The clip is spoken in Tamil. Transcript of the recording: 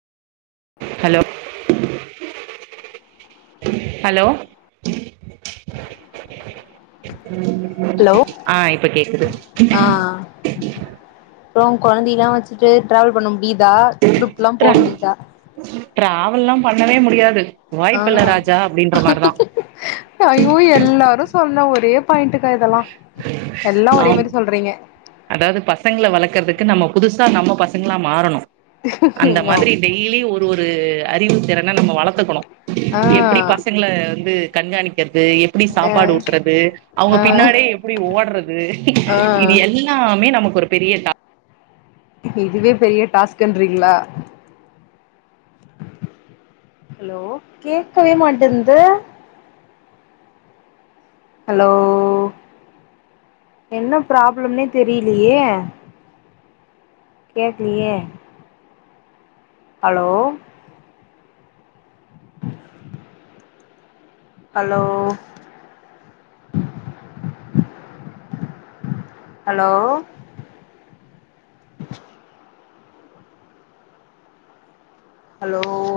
ஹலோ ஹலோ ஹலோ ஆ இப்ப கேக்குது ஆ அப்றோ கொழந்தையிலா வச்சுட்டு ட்ராவல் பண்ண முடியுதா ட்ரிப் லா போ முடியுதா ட்ராவல்லா பண்ணவே முடியாது ஆ வாய்ப்பில்ல ராஜா அப்டின்ற மாரி தா ஐயோ எல்லாரு சொன்ன ஒரே பாயிட்டுக்கா இதெல்லா எல்லா ஒரே மாரி சொல்றீங்க அதாது பசங்கள வளக்கறதுக்கு நம்ம புதுசா நம்ம பசங்களா மாறணு அந்த ஐயோ மாதிரி டெய் லி ஒரு ஒரு அறிவு திறன நம்ம வளத்துக்கணு ஆ எப்டி பசங்கள வந்து கண்காணிக்கிறது எப்டி அ சாப்பாடு ஊட்றது ஆ அவுங்க பின்னாடியே எப்டி ஓடுறது ஆ இது எல் லாமே நமக்கு ஒரு பெரிய டா இதுவே பெரிய டாஸ்குன்றீங்களா ஹலோ கேக்கவே மாட்டேங்குது ஹலோ என ப்ராப்ளம்னே தெரியிலயே கேக்லியே ஹலோ [inaudible] ஹலோ ஹலோ ஹலோ